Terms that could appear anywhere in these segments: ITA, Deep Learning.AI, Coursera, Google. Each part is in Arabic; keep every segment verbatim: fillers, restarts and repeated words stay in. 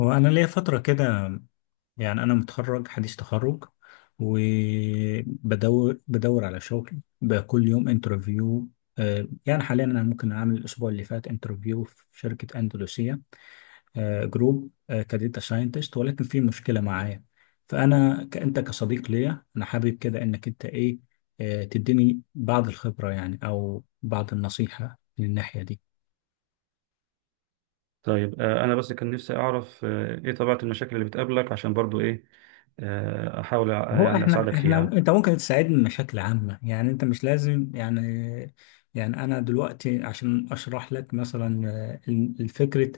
هو أنا ليا فترة كده. يعني أنا متخرج حديث تخرج، وبدور بدور على شغل بكل يوم انترفيو. آه، يعني حاليا أنا ممكن أعمل الأسبوع اللي فات انترفيو في شركة أندلسية آه، جروب، آه، كديتا ساينتست، ولكن في مشكلة معايا. فأنا ك- أنت كصديق ليا أنا حابب كده إنك أنت إيه آه، تديني بعض الخبرة، يعني أو بعض النصيحة من الناحية دي. طيب، آه، انا بس كان نفسي اعرف آه، ايه طبيعة المشاكل اللي بتقابلك عشان برضو ايه، آه، احاول أ- هو يعني احنا اساعدك احنا فيها. انت ممكن تساعدني بشكل عام، يعني انت مش لازم يعني. يعني انا دلوقتي عشان اشرح لك مثلا، آه، ال- الفكره،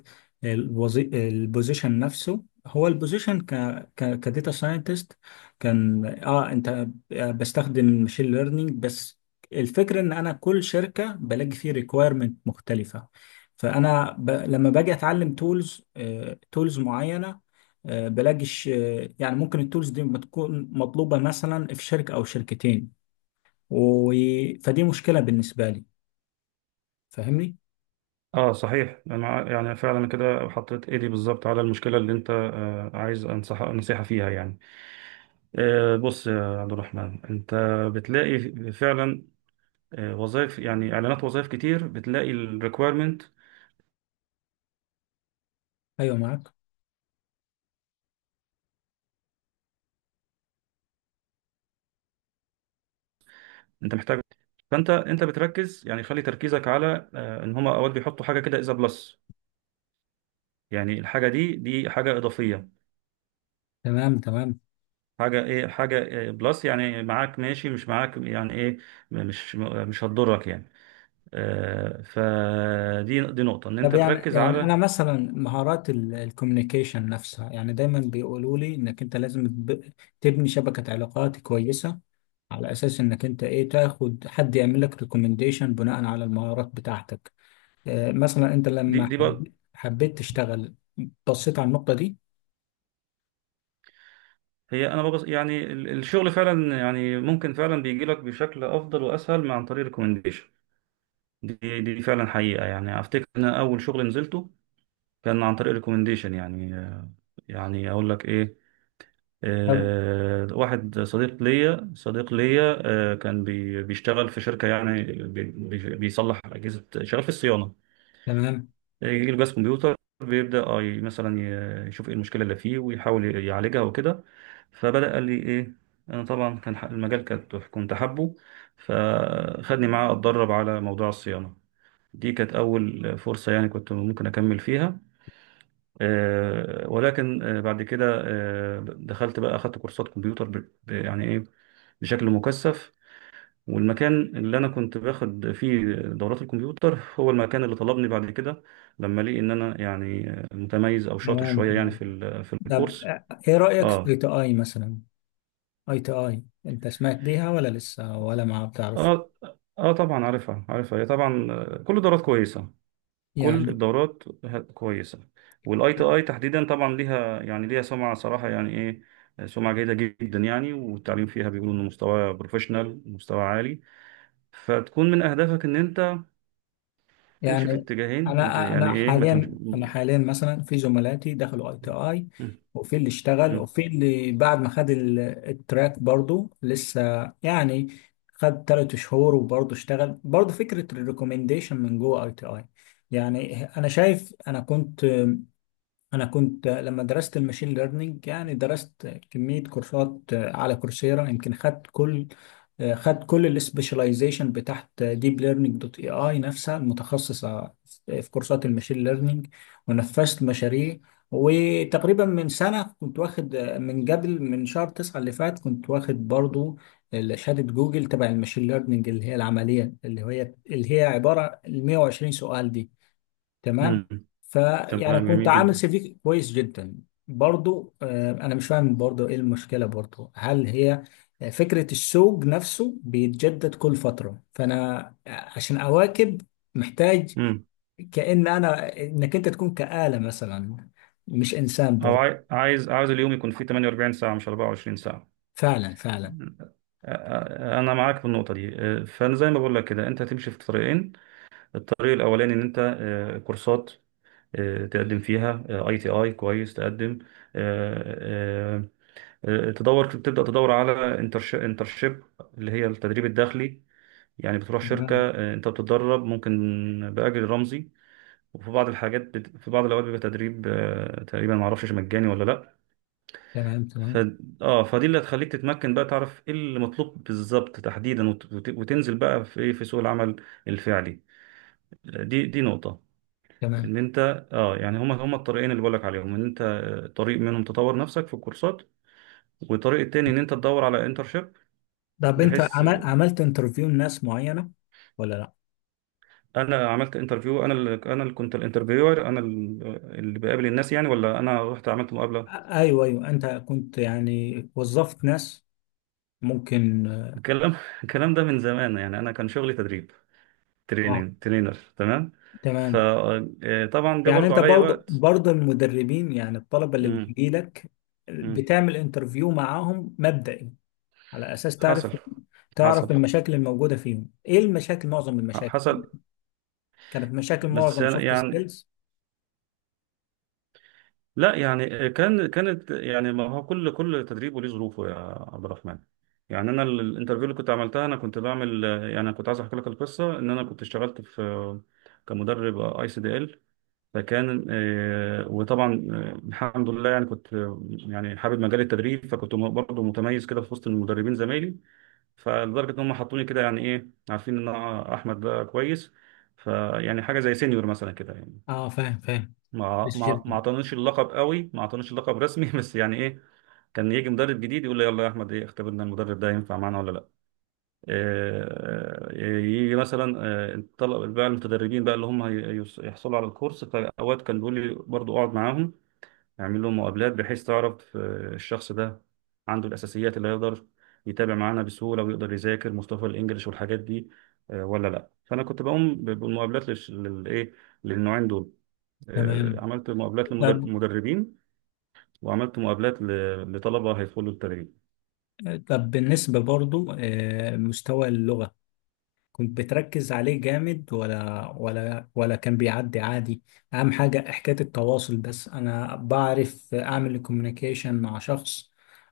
الوظي... البوزيشن نفسه، هو البوزيشن ك ك كداتا ساينتست، كان اه انت آه، بستخدم ماشين ليرنينج بس. الفكره ان انا كل شركه بلاقي فيه ريكويرمنت مختلفه، فانا ب... لما باجي اتعلم تولز تولز معينه، آه، بلاقيش آه، يعني ممكن التولز دي ما تكون مطلوبة مثلا في شركة أو شركتين و... فدي مشكلة بالنسبة لي. فاهمني؟ اه، صحيح، انا يعني فعلا كده حطيت ايدي بالظبط على المشكلة اللي انت آه، عايز انصح نصيحة فيها يعني. آه، بص يا عبد الرحمن، انت بتلاقي فعلا آه، وظائف، يعني اعلانات وظائف كتير، بتلاقي الريكويرمنت أيوه معاك. انت محتاج. فانت انت بتركز، يعني خلي تركيزك على آه، ان هما اوقات بيحطوا حاجة كده، اذا بلس، يعني الحاجة دي دي حاجة إضافية. تمام تمام. حاجة ايه؟ حاجة إيه بلس؟ يعني معاك ماشي، مش معاك يعني ايه؟ مش مش هتضرك يعني. آه، فدي دي نقطة ان طب انت يعني تركز يعني أنا على. مثلا مهارات الكوميونيكيشن نفسها، يعني دايما بيقولوا لي إنك أنت لازم تب- تبني شبكة علاقات كويسة، على أساس إنك أنت إيه تاخد حد يعمل لك ريكومنديشن بناء على المهارات بتاعتك. آه، مثلا أنت دي لما دي بقى. حب... حبيت تشتغل، بصيت على النقطة دي. هي انا ببص يعني ال- الشغل فعلا، يعني ممكن فعلا بيجي لك بشكل افضل واسهل من عن طريق ريكومنديشن. دي دي فعلا حقيقة. يعني افتكر ان أنا اول شغل نزلته كان عن طريق ريكومنديشن، يعني آه، يعني اقول لك ايه، طب. آه، واحد صديق ليا صديق ليا آه، كان بي- بيشتغل في شركة، يعني بي- بي- بيصلح أجهزة، شغال في الصيانة. تمام آه، يجي له جهاز كمبيوتر، بيبدأ آه، ي- مثلا ي- يشوف ايه المشكلة اللي فيه ويحاول يعالجها وكده. فبدأ قال لي ايه، انا طبعا كان ح- المجال كنت كنت حابه، فخدني معاه اتدرب على موضوع الصيانة. دي كانت أول فرصة، يعني كنت ممكن أكمل فيها. آه، ولكن آه، بعد كده آه، دخلت بقى، أخدت كورسات كمبيوتر ب- ب- يعني إيه، بشكل مكثف. والمكان اللي أنا كنت باخد فيه دورات الكمبيوتر هو المكان اللي طلبني بعد كده، لما لقي إن أنا يعني آه، متميز أو شاطر تمام شوية يعني تمام. في ال- في طب الكورس. ايه رأيك في اي آه تي اي مثلا؟ اي تي اي انت سمعت بيها ولا لسه ولا ما بتعرف؟ آه آه طبعا عارفها عارفها، هي طبعا، آه، كل الدورات كويسة، كل يعني الدورات ه- كويسة. والاي تي اي تحديدا طبعا ليها، يعني ليها سمعة صراحة يعني ايه، سمعة جيدة جدا، يعني والتعليم فيها بيقولوا انه مستوى بروفيشنال، مستوى عالي. فتكون من اهدافك ان انت تمشي في يعني اتجاهين، ما ت- انا يعني انا ايه، ما تمشي. حاليا انا حاليا مثلا في زملاتي دخلوا اي تي اي، مم. وفي اللي اشتغل، مم. وفي اللي بعد ما خد ال- التراك برضو لسه، يعني خد ثلاث شهور وبرضه اشتغل، برضه فكرة الريكومنديشن من جوه اي تي اي. يعني انا شايف، انا كنت انا كنت لما درست الماشين ليرنينج، يعني درست كمية كورسات على كورسيرا، يمكن خدت كل خدت كل السبيشاليزيشن بتاعت ديب ليرنينج دوت اي اي، نفسها المتخصصة في كورسات الماشين ليرنينج، ونفذت مشاريع. وتقريبا من سنة كنت واخد، من قبل من شهر تسعة اللي فات، كنت واخد برضو شهادة جوجل تبع الماشين ليرنينج، اللي هي العملية، اللي هي اللي هي عبارة ال مائة وعشرين سؤال دي. تمام. مم. فيعني تمام، كنت جميل عامل جدا. سي في كويس جدا. برضو آه، انا مش فاهم برضو ايه المشكله برضو؟ هل هي فكره السوق نفسه بيتجدد كل فتره، فانا عشان اواكب محتاج مم. كأن انا، انك انت تكون كآلة مثلا مش انسان او برضو؟ عاي- عايز عايز اليوم يكون فيه 48 ساعة مش 24 ساعة. فعلا فعلا. أ- أ- انا معاك في النقطة دي، أ، فانا زي ما بقول لك كده انت هتمشي في طريقين. الطريق الاولاني ان انت آه، كورسات آه، تقدم فيها اي تي اي كويس، تقدم آه، آه، آه، تدور، تبدا تدور على انترشيب، اللي هي التدريب الداخلي. يعني بتروح شركه، تمام آه، انت بتتدرب، ممكن باجر رمزي، وفي بعض الحاجات بت... في بعض الاوقات بيبقى تدريب آه، تقريبا ما اعرفش مجاني ولا لا. تمام ف... تمام اه، فدي اللي هتخليك تتمكن بقى تعرف ايه اللي مطلوب بالظبط تحديدا وت... وت- وتنزل بقى في ايه، في سوق العمل الفعلي. دي دي نقطة تمام. ان انت، اه يعني هما هما الطريقين اللي بقولك عليهم، ان انت آه، طريق منهم تطور نفسك في الكورسات، والطريق التاني ان انت تدور على انترشيب، طب انت بحيث، عمل عملت انترفيو لناس معينه ولا لا؟ انا عملت انترفيو، انا اللي انا اللي كنت الانترفيور، انا ال- آه، اللي بقابل الناس يعني، ولا انا رحت عملت مقابلة؟ ايوه ايوه، انت كنت يعني وظفت ناس ممكن آه، الكلام الكلام ده من زمان، يعني انا كان شغلي تدريب، اه؟ تريننج، ترينر، تمام. تمام. فطبعا ده يعني برضو انت عليا برضه وقت. برضه المدربين، يعني الطلبه اللي امم. بتجي لك، بتعمل انترفيو معاهم مبدئي، على اساس حصل، تعرف حصل، تعرف المشاكل الموجوده فيهم، ايه المشاكل؟ معظم المشاكل حصل. كانت مشاكل بس معظم أنا- سوفت يعني سكيلز. لا، يعني آه، كان كانت، يعني ما هو كل كل تدريب وليه ظروفه، يا عبد الرحمن. يعني انا ال- الانترفيو اللي كنت عملتها، انا كنت بعمل آه، يعني أنا كنت عايز احكي لك القصه، ان انا كنت اشتغلت في آه، كمدرب اي سي دي ال. فكان آه، وطبعا آه، الحمد لله، يعني كنت آه، يعني حابب مجال التدريب، فكنت م- برضه متميز كده في وسط المدربين زمايلي، فلدرجه ان هم حطوني كده يعني ايه، عارفين ان أنا احمد ده كويس، فيعني حاجه زي سينيور مثلا كده يعني. اه، فاهم فاهم. ما بس ما ما جدا. اعطانيش اللقب قوي، ما اعطانيش اللقب رسمي بس يعني ايه، كان يجي مدرب جديد يقول لي يلا يا احمد ايه، اختبرنا المدرب ده ينفع معانا ولا لا. آه، آه، يجي مثلا آه، طلب بقى المتدربين بقى اللي هم هي- يص- يحصلوا على الكورس، فاوقات كان بيقول لي برضو اقعد معاهم نعمل له مقابلات، بحيث تعرف آه، الشخص ده عنده الأساسيات اللي يقدر يتابع معانا بسهولة، ويقدر يذاكر مصطلح الإنجليش والحاجات دي آه، ولا لأ. فأنا كنت بقوم ب- بالمقابلات للش- للإيه، للنوعين دول. آه، تمام. عملت مقابلات طب للمدربين، وعملت مقابلات ل- لطلبة هيدخلوا التدريب. طب بالنسبه برضه آه، مستوى اللغه كنت بتركز عليه جامد، ولا ولا ولا كان بيعدي عادي؟ اهم حاجة حكاية التواصل بس، انا بعرف اعمل الكوميونيكيشن مع شخص،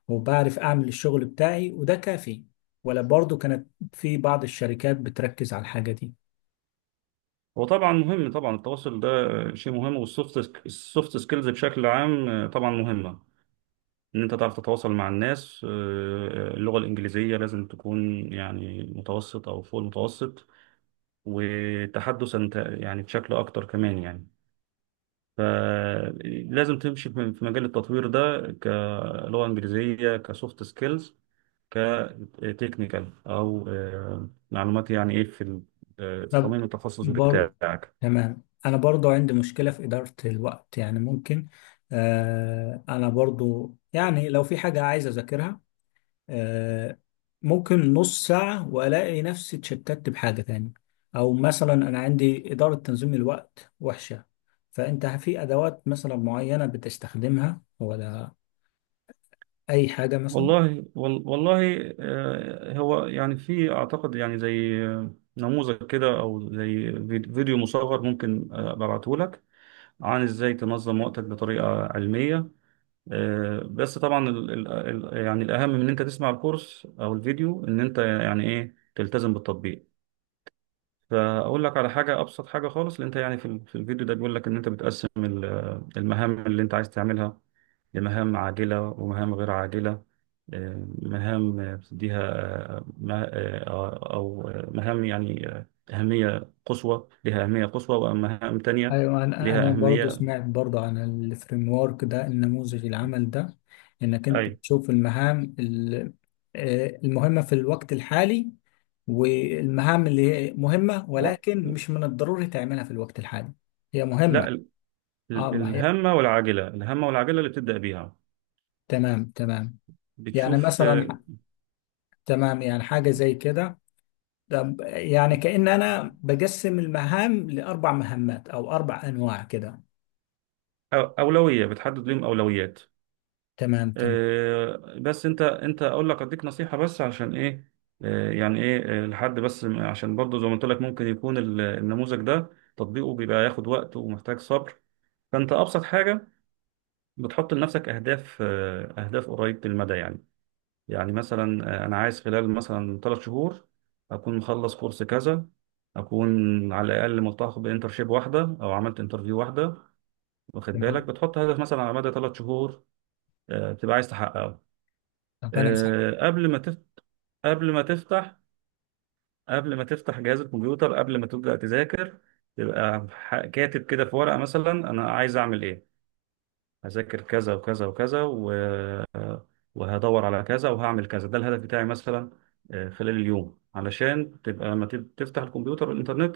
وبعرف اعمل الشغل بتاعي، وده كافي؟ ولا برضو كانت في بعض الشركات بتركز على الحاجة دي؟ هو طبعا مهم طبعا التواصل ده، آه، شيء مهم. والسوفت، السوفت سكيلز بشكل عام آه، طبعا مهمة، ان انت تعرف تتواصل مع الناس. آه، اللغة الإنجليزية لازم تكون يعني متوسط او فوق المتوسط، وتحدثا ت- يعني بشكل اكتر كمان يعني. فلازم تمشي في في مجال التطوير ده، كلغة إنجليزية، كسوفت سكيلز، كتكنيكال، او آه، معلومات يعني ايه في ال- آه، في طب تصميم التخصص برضو، بتاعك. تمام، انا برضو عندي مشكلة في إدارة الوقت، يعني ممكن، آه انا برضو يعني لو في حاجة عايز اذاكرها، آه، ممكن نص ساعة وألاقي نفسي اتشتت بحاجة تاني، أو مثلا أنا عندي إدارة تنظيم الوقت وحشة. فأنت في أدوات مثلا معينة بتستخدمها، ولا أي حاجة مثلا؟ والله وال- والله آه، هو يعني في اعتقد يعني زي آه، نموذج كده، او زي فيد- فيديو مصغر ممكن آه، ابعته لك، عن ازاي تنظم وقتك بطريقة علمية. آه، بس طبعا ال ال ال- يعني الاهم من ان انت تسمع الكورس او الفيديو، ان انت يعني ايه تلتزم بالتطبيق. فاقول لك على حاجة، ابسط حاجة خالص اللي انت يعني في ال- في الفيديو ده بيقول لك، ان انت بتقسم ال- المهام اللي انت عايز تعملها لمهام عاجلة ومهام غير عاجلة. آه، مهام آه، بتديها آه، ما- آه، آه، أو آه، مهام يعني آه، أهمية قصوى، لها أهمية قصوى، ومهام تانية أيوة، أنا لها أنا برضه أهمية. سمعت برضه عن الفريم ورك ده، النموذج العمل ده، إنك أنت أي. تشوف المهام، ال- آه، المهمة في الوقت الحالي، والمهام اللي هي مهمة و... ولكن مش من الضروري تعملها في الوقت الحالي، هي لا، مهمة. ال- اه ال- ما هي. الهامة والعاجلة، الهامة والعاجلة اللي بتبدأ بيها، تمام تمام. يعني بتشوف مثلا آه، ح- تمام، يعني حاجة زي كده. طب يعني كأن أنا بقسم المهام لأربع مهمات أو أربع أنواع كده. أو- أولوية، بتحدد لهم أولويات. تمام تمام آه، بس انت انت اقول لك، اديك نصيحة بس عشان ايه، آه، يعني ايه آه، لحد بس م- عشان برضه زي ما قلت لك، ممكن يكون ال- النموذج ده تطبيقه بيبقى ياخد وقت ومحتاج صبر. فانت ابسط حاجة بتحط لنفسك اهداف، آه، اهداف قريبة المدى يعني، يعني مثلا آه، انا عايز خلال مثلا ثلاث شهور اكون مخلص كورس كذا، اكون على الاقل ملتحق بانترشيب واحده، او عملت انترفيو واحده. واخد بالك تمام. بتحط هدف مثلا على مدى ثلاث شهور آه، بتبقى عايز تحققه. طب أنا سعيد. آه، قبل ما تفتح قبل ما تفتح قبل ما تفتح جهاز الكمبيوتر، قبل ما تبدأ تذاكر، تبقى ح- كاتب كده في ورقة مثلا أنا عايز أعمل إيه، هذاكر كذا وكذا وكذا و- وهدور على كذا وهعمل كذا، ده الهدف بتاعي مثلا آه، خلال اليوم، علشان تبقى لما تب- تفتح الكمبيوتر والإنترنت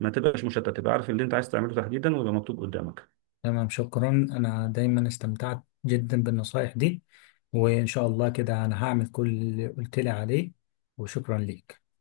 ما تبقاش مشتت، تبقى عارف اللي أنت عايز تعمله تحديدا ويبقى مكتوب قدامك. تمام، شكرا، أنا دايما استمتعت جدا بالنصايح دي، وإن شاء الله كده أنا هعمل كل اللي قلت لي عليه، وشكرا ليك.